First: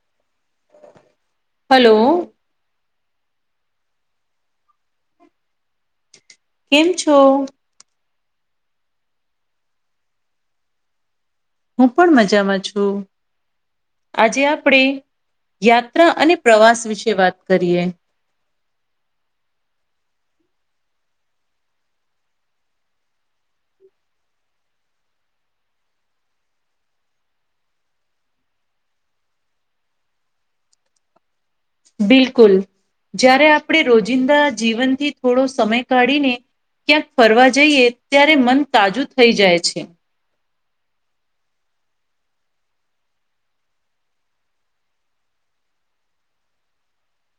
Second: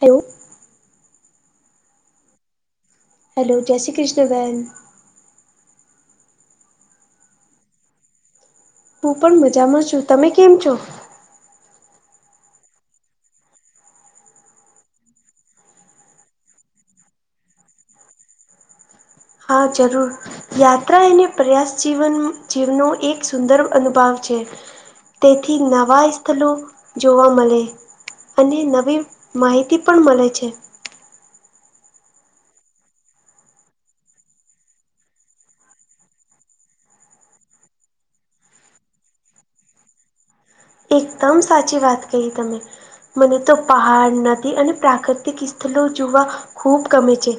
Hello. Hello. Hello જય શ્રી કૃષ્ણ બેહેન. કેમ છો. હું પણ મજામાં છું તમે કેમ છો. ્ હું પણ મજામાં છું. આજે આપણે યાત્રા અને પ્રવાસ વિશે વાત કરીએ. હા જરૂર. યાત્રા એને પ્રયાસ જીવન જીવનો એક સુંદર અનુભવ છે. તેથી નવાં સ્થળ જોવા મળે. અને નવી માહિતી પણ મળે છે. બિલકુલ જ્યારે આપણે રોજિંદા જીવનથી થોડો સમય કાઢીને ક્યાંક ફરવા જઈએ ત્યારે મન તાજુ થઈ જાય છે. એકદમ સાચી વાત કહી તમે. મને તો પહાડ નથી અને પ્રાકૃતિક સ્થળ જોવા ખૂબ ગમે છે.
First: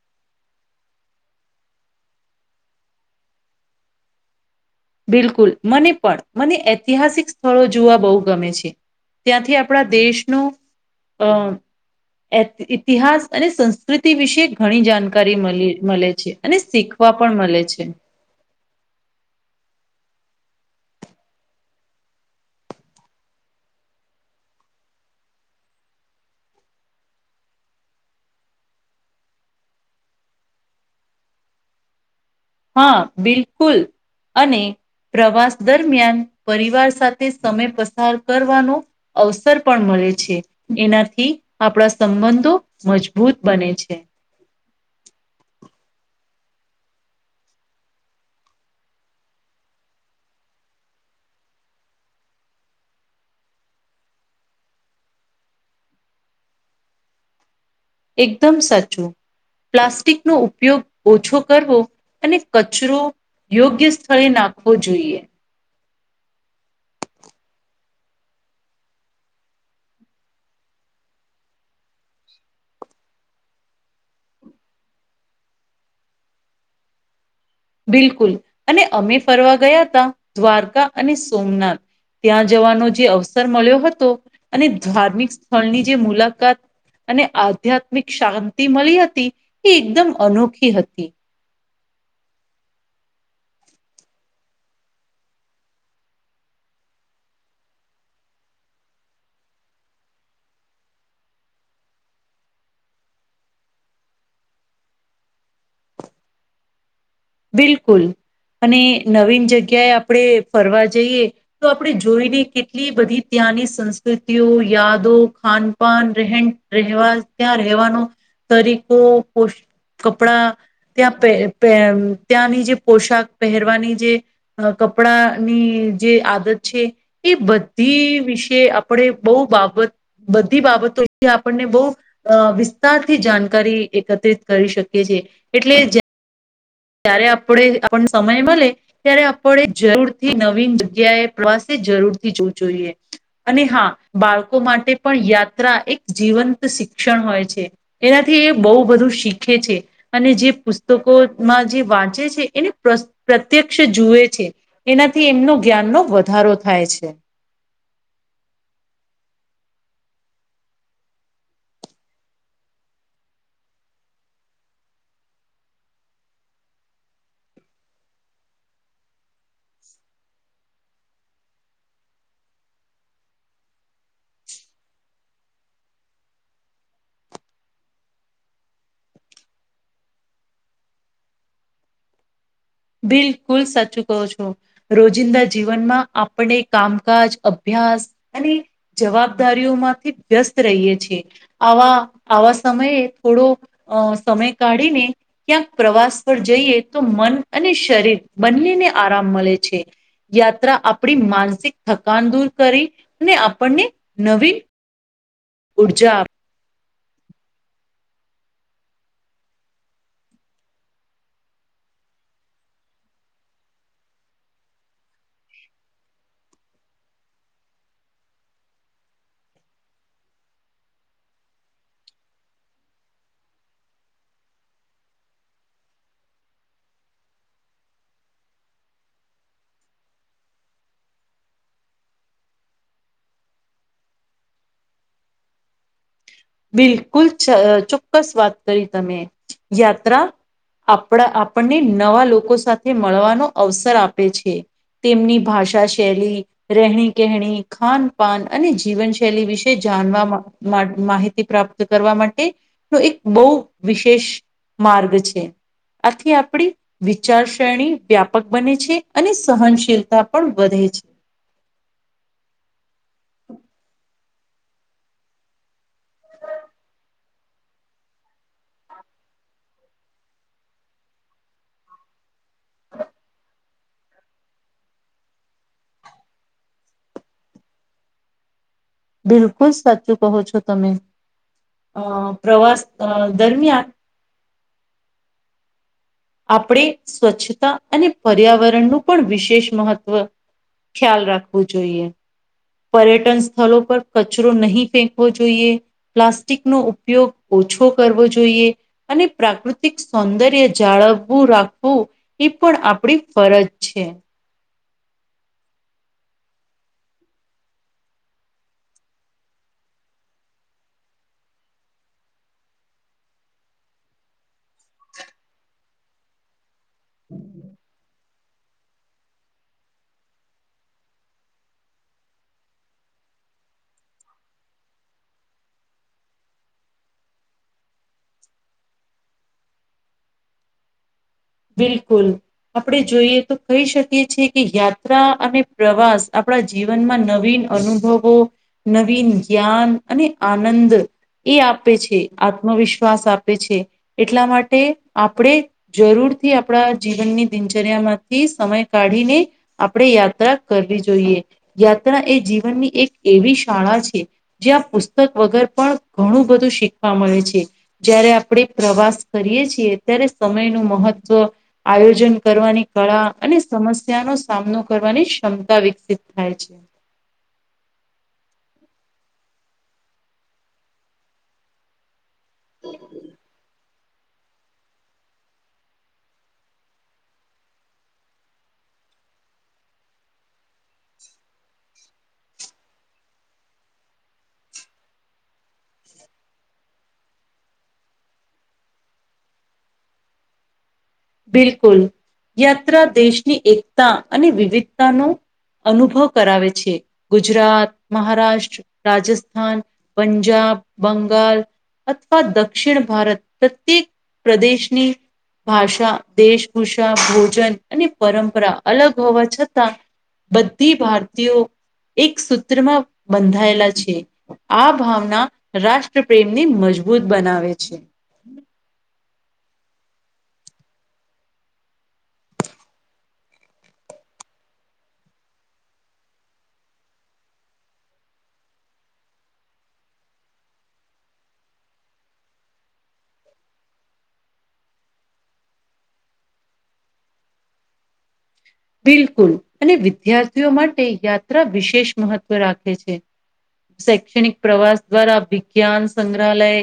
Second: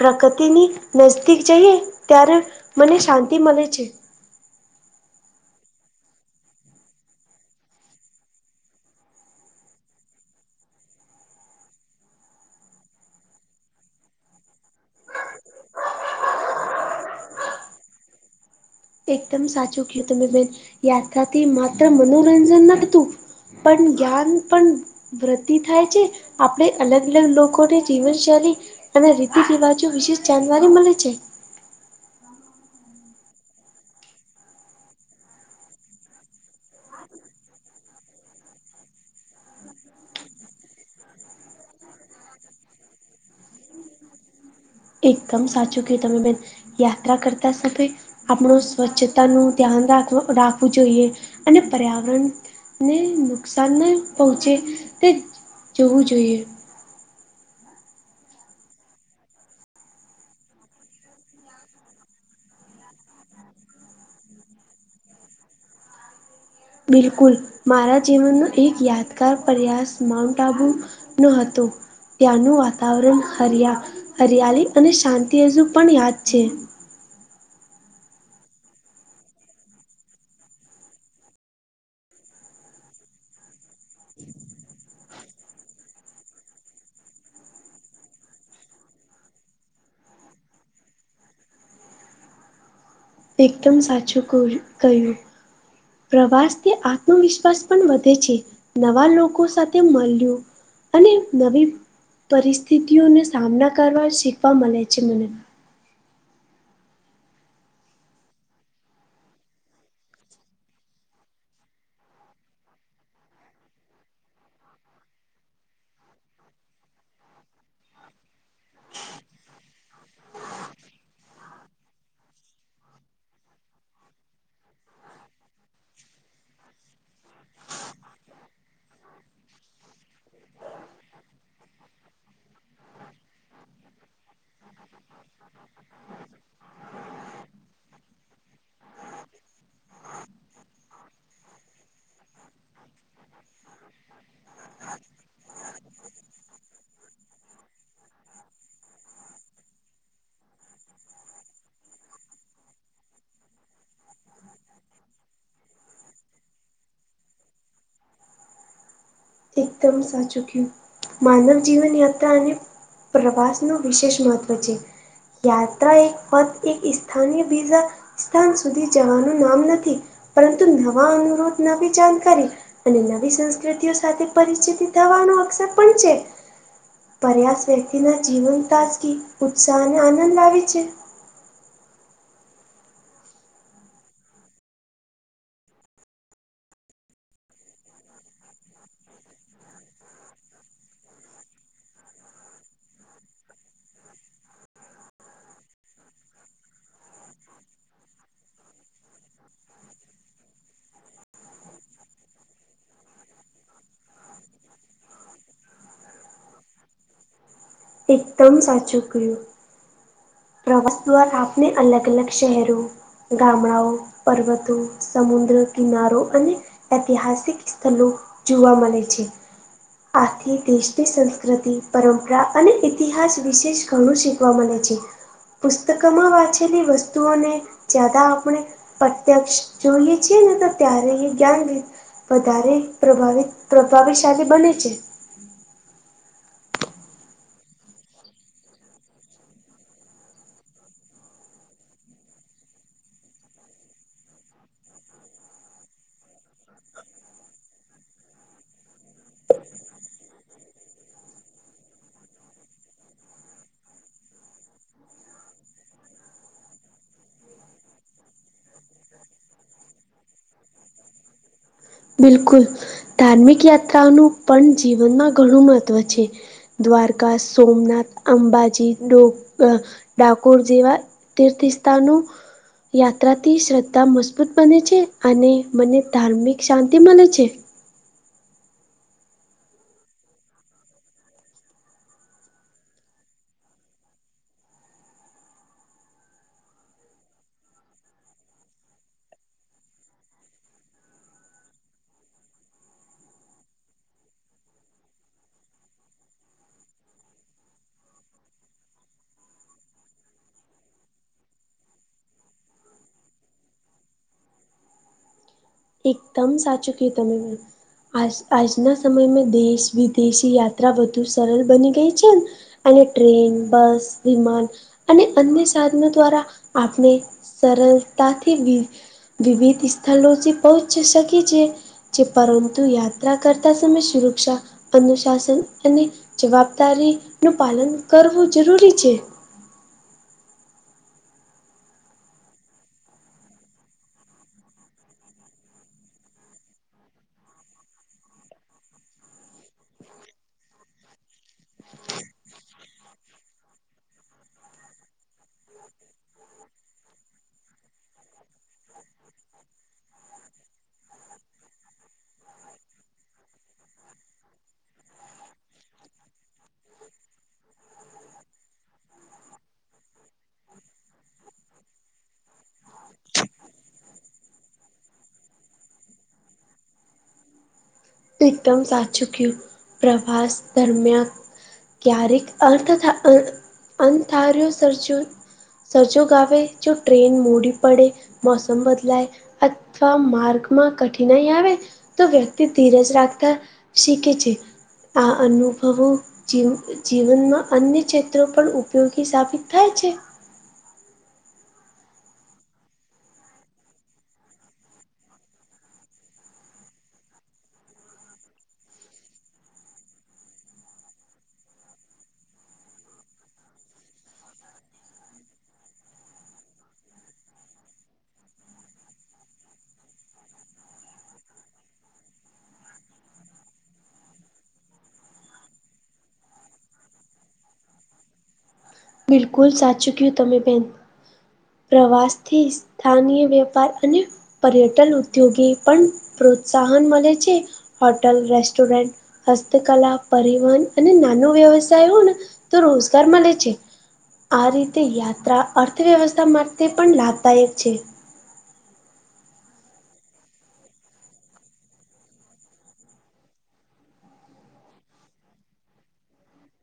પ્રકૃતિની નજદીક જઈએ ત્યારે મને શાંતિ મળે છે. બિલકુલ મને પણ મને ઐતિહાસિક સ્થળો જોવા બહુ ગમે છે. ત્યાંથી આપણા દેશનું અ ઇતિહાસ અને સંસ્કૃતિ વિશે ઘણી જાણકારી મળી મળે છે. અને શીખવા પણ મળે છે. એકદમ સાચું કું તમે બેન યાત્રાથી માત્ર મનોરંજન નતું. પણ જ્ઞાન પણ વૃદ્ધિ થાય છે આપણે અલગ અલગ લોકોને જીવનશૈલી અને રીતિ રિવાજો વિશેષ જાણવારી મળે છે. હા બિલકુલ અને પ્રવાસ દરમિયાન પરિવાર સાથે સમય પસાર કરવાનો. અવસર પણ મળે છે. એનાથી આપણા સંબંધો મજબૂત બને છે. એકદમ સાચું કે તમે બેન યાત્રા કરતા સમય. આપણું સ્વચ્છતા નું ધ્યાન રાખ રાખવું જોઈએ અને પર્યાવરણ ને નુકસાન ના પહોંચે તે જોવું જોઈએ. એકદમ સાચું. પ્લાસ્ટિક નો ઉપયોગ ઓછો કરવો અને કચરો યોગ્ય સ્થળે નાખવો જોઈએ બિલકુલ મારા જીવનનો એક યાદગાર પ્રયાસ માઉન્ટ આબુ નો હતું ત્યાંનું વાતાવરણ હરિયા હરિયાળી અને શાંતિ હજુ પણ યાદ છે બિલકુલ અને અમે ફરવા ગયા હતા દ્વારકા અને સોમનાથ ત્યાં જવાનો જે અવસર મળ્યો હતો અને ધાર્મિક સ્થળની જે મુલાકાત અને આધ્યાત્મિક શાંતિ મળી હતી એ એકદમ અનોખી હતી એકદમ સાચું ક કહ્યું પ્રવાસથી આત્મવિશ્વાસ પણ વધે છે નવા લોકો સાથે મળ્યું અને નવી પરિસ્થિતિઓને સામના કરવા શીખવા મળે છે મને બિલકુલ અને નવીન જગ્યાએ આપણે ફરવા જઈએ તો આપણે જોઈને કેટલી બધી ત્યાંની સંસ્કૃતિઓ યાદો ખાન પણ રહેવા ત્યાં રહેવાનો તરીકો કપડા ત્યાં પ ત્યાંની જે પોશાક પહેરવાની જે અ કપડા ની જે આદત છે એ બધી વિશે આપણે બહુ બાબત બધી બાબતો આપણને બહ અ વિસ્તારથી જાણકારી એકત્રિત કરી શકીએ છ છેીએ એટલે ત્યારે આપણે આપણને સમય મળે ત્યારે આપણે જરૂર થી નવીન જગ્યાએ પ્રવાસે જરૂરથી જોવું જોઈએ અને હા બાળકો માટે પણ યાત્રા એક જીવંત શિક્ષણ હોય છે એનાથી એ બહુ બધું શીખે છે અને જે પુસ્તકો માં જે વાંચે છે એને પ્રત્યક્ષ જુએ છે એનાથી એમનું જ્ઞાનનો વધારો થાય છે એકદમ સાચું કું માનવ જીવનયાત્રા અને પ્રવાસ ન વિશેષ મહત્વ છે યાત્રા એક પદ એક સ્થાનય વીઝા સ્થાન સુધી જવાનું નામ નથી પરંતુ નવા અનુરોધ નવી જાણકારી અને નવી સંસ્કૃતિઓ સાથે પરિચિત થવાનો અક્ષર પણ છે. પર્યાસ વ્યક્તિના જીવન તાસકી ઉત્સાહ અને આનંદ આવે છે. બિલકુલ સાચું કો છો. રોજિંદા જીવનમાં આપણે કામકાજ અભ્યાસ અને જવાબદારીઓ માંથી વ્યસ્ત રહીએ છીએ આવા આવા સમયે થોડો અ સમય કાઢીને ક્યાંક પ્રવાસ પર જઈએ તો મન અને શરીર બંનેને આરામ મળે છે. યાત્રા આપણી માનસિક થકાન દૂર કરી ને આપણને નવી ઉર્જા એકદમ સાચું ક્યું પ્રવાસ દ્વારા આપણે અલગ અલગ શહેરો ગામડાઓ પર્વતો સમુદ્ર કિનારો અને ઐતિહાસિક સ્થળ જોવા મળે છે. આથી દેશની સંસ્કૃતિ પરંપરા અને ઇતિહાસ વિશેષ ઘણું શીખવા મળે છે. પુસ્તકમાં વાંચેલી વસ્તુઓને જ્યાદા આપણે પ્રત્યક્ષ જોઈએ છીએ ને તો ત્યારે એ જ્ઞાન વધારે પ્રભાવ પ્રભાવિશાળી બને છે. બિલકુલ ચોક્કસ વાત કરી તમે યાત્રા આપણા આપણને નવા લોકો સાથે મળવાનો અવસર આપે છે. તેમની ભાષા શૈલી રહેણી કેણી ખાન પાાન અને જીવનશૈલી વિશે જાણવા માહિત એ પ્રાપ્ત કરવા માટે એક બહુ વિશેષ માર્ગ છે. અખી આપણી. વિચાર શ્રેણી વ્યાપક બને છે અને સહનશીલતા પણ વધે છે. બિલકુલ ધાર્મિક યાત્રાઓનું પણ જીવનમાં ઘણું મહત્ત્વ છે. દ્વારકા સોમનાથ અંબાજી ડો ડાકોર જેવા તીર્થસ્તાનું યાત્રાથી શ્રદ્ધા મજબૂત બને છે અને મને ધાર્મિક શાંતિ મને છે. બિલકુલ સાચું કહો છો તમે અ પ્રવાસ દરમિયાન આપણે સ્વચ્છતા અને પર્યાવરણનું પણ વિશેષ મહત્ત્વ ખ્યાલ રાખવું જોઈએ. પર્યટન સ્થળો પર કચરો નહીં ફેંકવો જોઈએ. પ્લાસ્ટિક નો ઉપયોગ ઓછો કરવો જોઈએ. અને પ્રાકૃતિક સૌંદર્ય જાળવવું રાખવું. એ પણ આપડી ફરજ છે. એકદમ સાચું કીતમવી. આ આજના સમયમાં દેશ વિદેશી યાત્રા વધુ સરળ બની ગઈ છે. અને ટ્રેન બસ વિમાન અને અન્ય સાધનો દ્વારા આપણે સરળતાથી વિ વિવિધ સ્થળોથી પહોંચી શકે છે પરંતુ યાત્રા કરતા સમય સુરક્ષા અનુશાસન અને જવાબદારી નું પાલન કરવું જરૂરી છે. બિલકુલ. આપણે જોઈએ તો કહી શકીએ છીએ કે યાત્રા અને પ્રવાસ આપણા જીવનમાં નવીન અનુભવો નવીન જ્ઞાન અને આનંદ એ આપે છે આત્મવિશ્વાસ આપે છે. એટલા માટે આપણે જરૂર થી આપણા જીવનની દિનચર્યા માંથી સમય કાઢીને આપણે યાત્રા કરવી જોઈએ યાત્રા એ જીવનની એક એવી શાળા છે. જ્યાં પુસ્તક વગર પણ ઘણું બધું શીખવા મળે છે. જય્યારે આપણે પ્રવાસ કરીએ છીએ ત્યારે સમય નું મહત્વ આયોજન કરવાની કળા અને સમસ્યાનો સામનો કરવાની ક્ષમતા વિકસિત થાય છે. એકદમ સાચું કયું પ્રવાસ દરમિયાન ક્યારેક અર્થ થ અ અન્થાર્યો સર્જ સજોગ આવે જો ટ્રેન મોડી પડે મોસમ બદલાય અથવા માર્ગમાં કઠિનાઈ આવે તો વ્યક્તિ ધીરજ રાખતા શીખે છે આ અનુભવો જ જીવનમાં અન્ય ક્ષેત્રો પણ ઉપયોગી સાબિત થાય છે. બિલકુલ યાત્રા દેશની એકતા અને વિવિધતાનો અનુભવ કરાવે છે ગુજરાત મહારાષ્ટ્ર રાજસ્થાન પંજાબ બંગાલ અથવા દક્ષિણ ભારત પ્રત્યેક પ્રદેશની ભાષા દેશભૂષા ભોજન અને પરંપરા અલગ હોવા છતાં. બધી ભારતીયો એક સૂત્રમાં બંધાયેલા છે. આ ભાવના રાષ્ટ્રપેમ ની મજબૂત બનાવે છે. બિલકુલ સાચું કયું તમે બેન. પ્રવાસથી સ્થાનીય વેપાર અને પર્યટન ઉદ્યોગે પણ પ્રોત્સાહન મળે છે હોટલ રેસ્ટોરન્ટ હસ્તકલા પરિવહન અને નાનો વ્યવસાય હો ને તો રોજગાર મળે છે. આ રીતે યાત્રા અર્થવ્યવસ્થા માટે પણ લાભદાયક છે. બિલકુલ અને વિદ્યાર્થીઓ માટે યાત્રા વિશેષ મહત્વ રાખે છે. શૈક્ષણિક પ્રવાસ દ્વારા વિજ્ઞાન સંગ્રહાલય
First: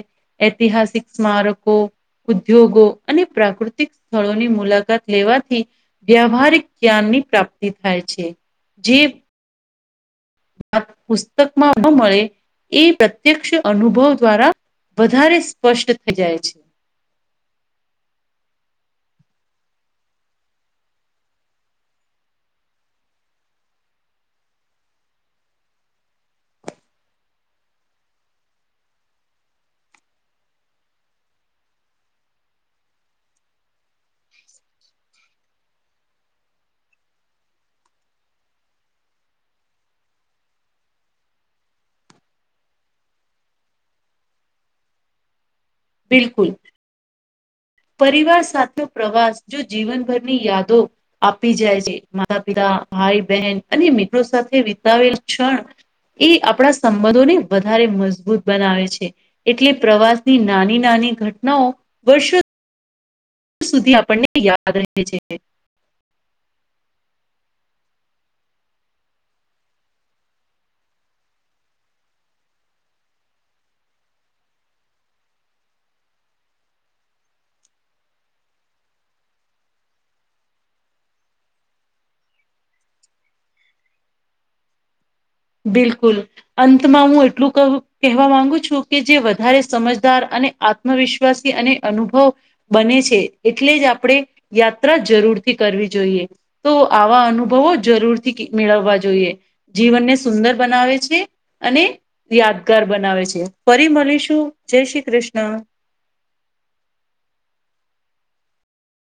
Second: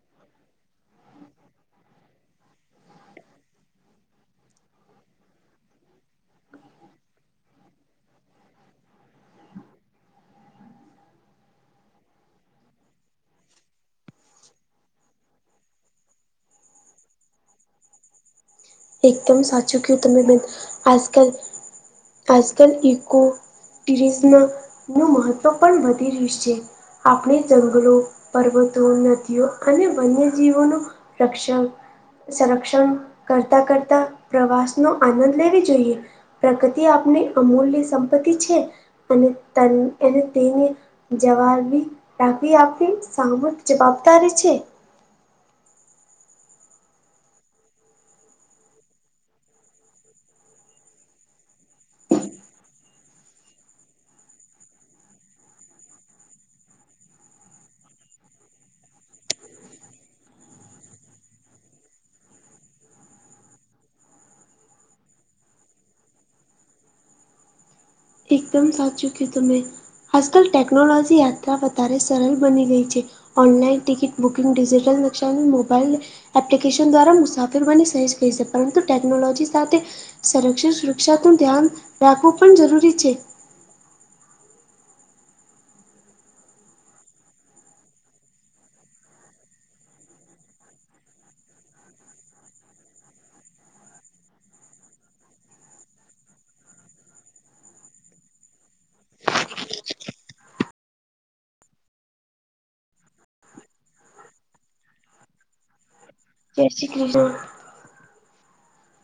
ઐતિહાસિક સ્મારકો ઉદ્યોગો અને પ્રાકૃતિક સ્થળોની મુલાકાત લેવાથી વ્યવહારિક જ્ઞાનની પ્રાપ્તિ થાય છે જે અ પુસ્તકમાં ન મળે એ પ્રત્યક્ષ અનુભવ દ્વારા વધારે સ્પષ્ટ થઈ જાય છે. એકદમ સાચું કેવ તમે બેન આજ કલ આજ કલ ઇકો ટિરિસમા નું મહત્ત્વ પણ વધી રીહ્યું છે. આપણે જંગલો પર્વતો નદીઓ અને વન્યજીવોનો રક્ષણ, સંરક્ષણ તા કરતા પ્રવાસનો આનંદ લેવી જોઈએ. પ્રકતિ આપની અમૂલ્ય સંપતિ છે અને તન એને તેની જવાર બી રાકી આપણી સામૂહિક જવાબદારી છે. બિલકુલ, પરિવાર સાથે પ્રવાસ જો જીવનભરની યાદો આપી જાય છે, માતા- પિતા, ભાઈ- બેહેન અને મિત્રો સાથે વિતાવેલ ક્ષણ એ આપણા સંબધોને વધારે મજબૂત બનાવે છે. એટલે પ્રવાસની નાની નાની ઘટનાઓ વર્ષો સુધી આપણને યાદ રહે છે. એકદમ સાચું કીયુ તમે આજકાલ ટેકનોલોજી યાત્રા વધારે સરલ બની ગઈ છે. ઓનલાઈન ટિકિટ બુકિંગ, ડિજિટલ નક્ષાનુ મોબાઈલ એપ્લિકેશન દ્વારા મુસાફરવાની સહેજ કહી છે, પરંતુ ટેકનોલોજી સાથે સંરક્ષિત સુરક્ષાનું ધ્યાન રાખવું પણ જરૂરી છે. બિલકુલ, અંતમાં હું એટલું કઉ કેહેવા માંગુ છું કે જે વધારે સમજદાર અને આત આત્મવિશ્વાસી અને અનુભવ બને છે, એટલે જ આપણે યાત્રા જરૂરથી કરવી જોઈએ. તો આવા અનુભવો જરૂરથી કી મેળવવા જોઈએ, જીવનને સુંદર બનાવે છે, અને યાદગાર બનાવે છે, ફરી મલીશું, જય શ્રી કૃષ્ણ! જય શ્રી કૃષ્ણ!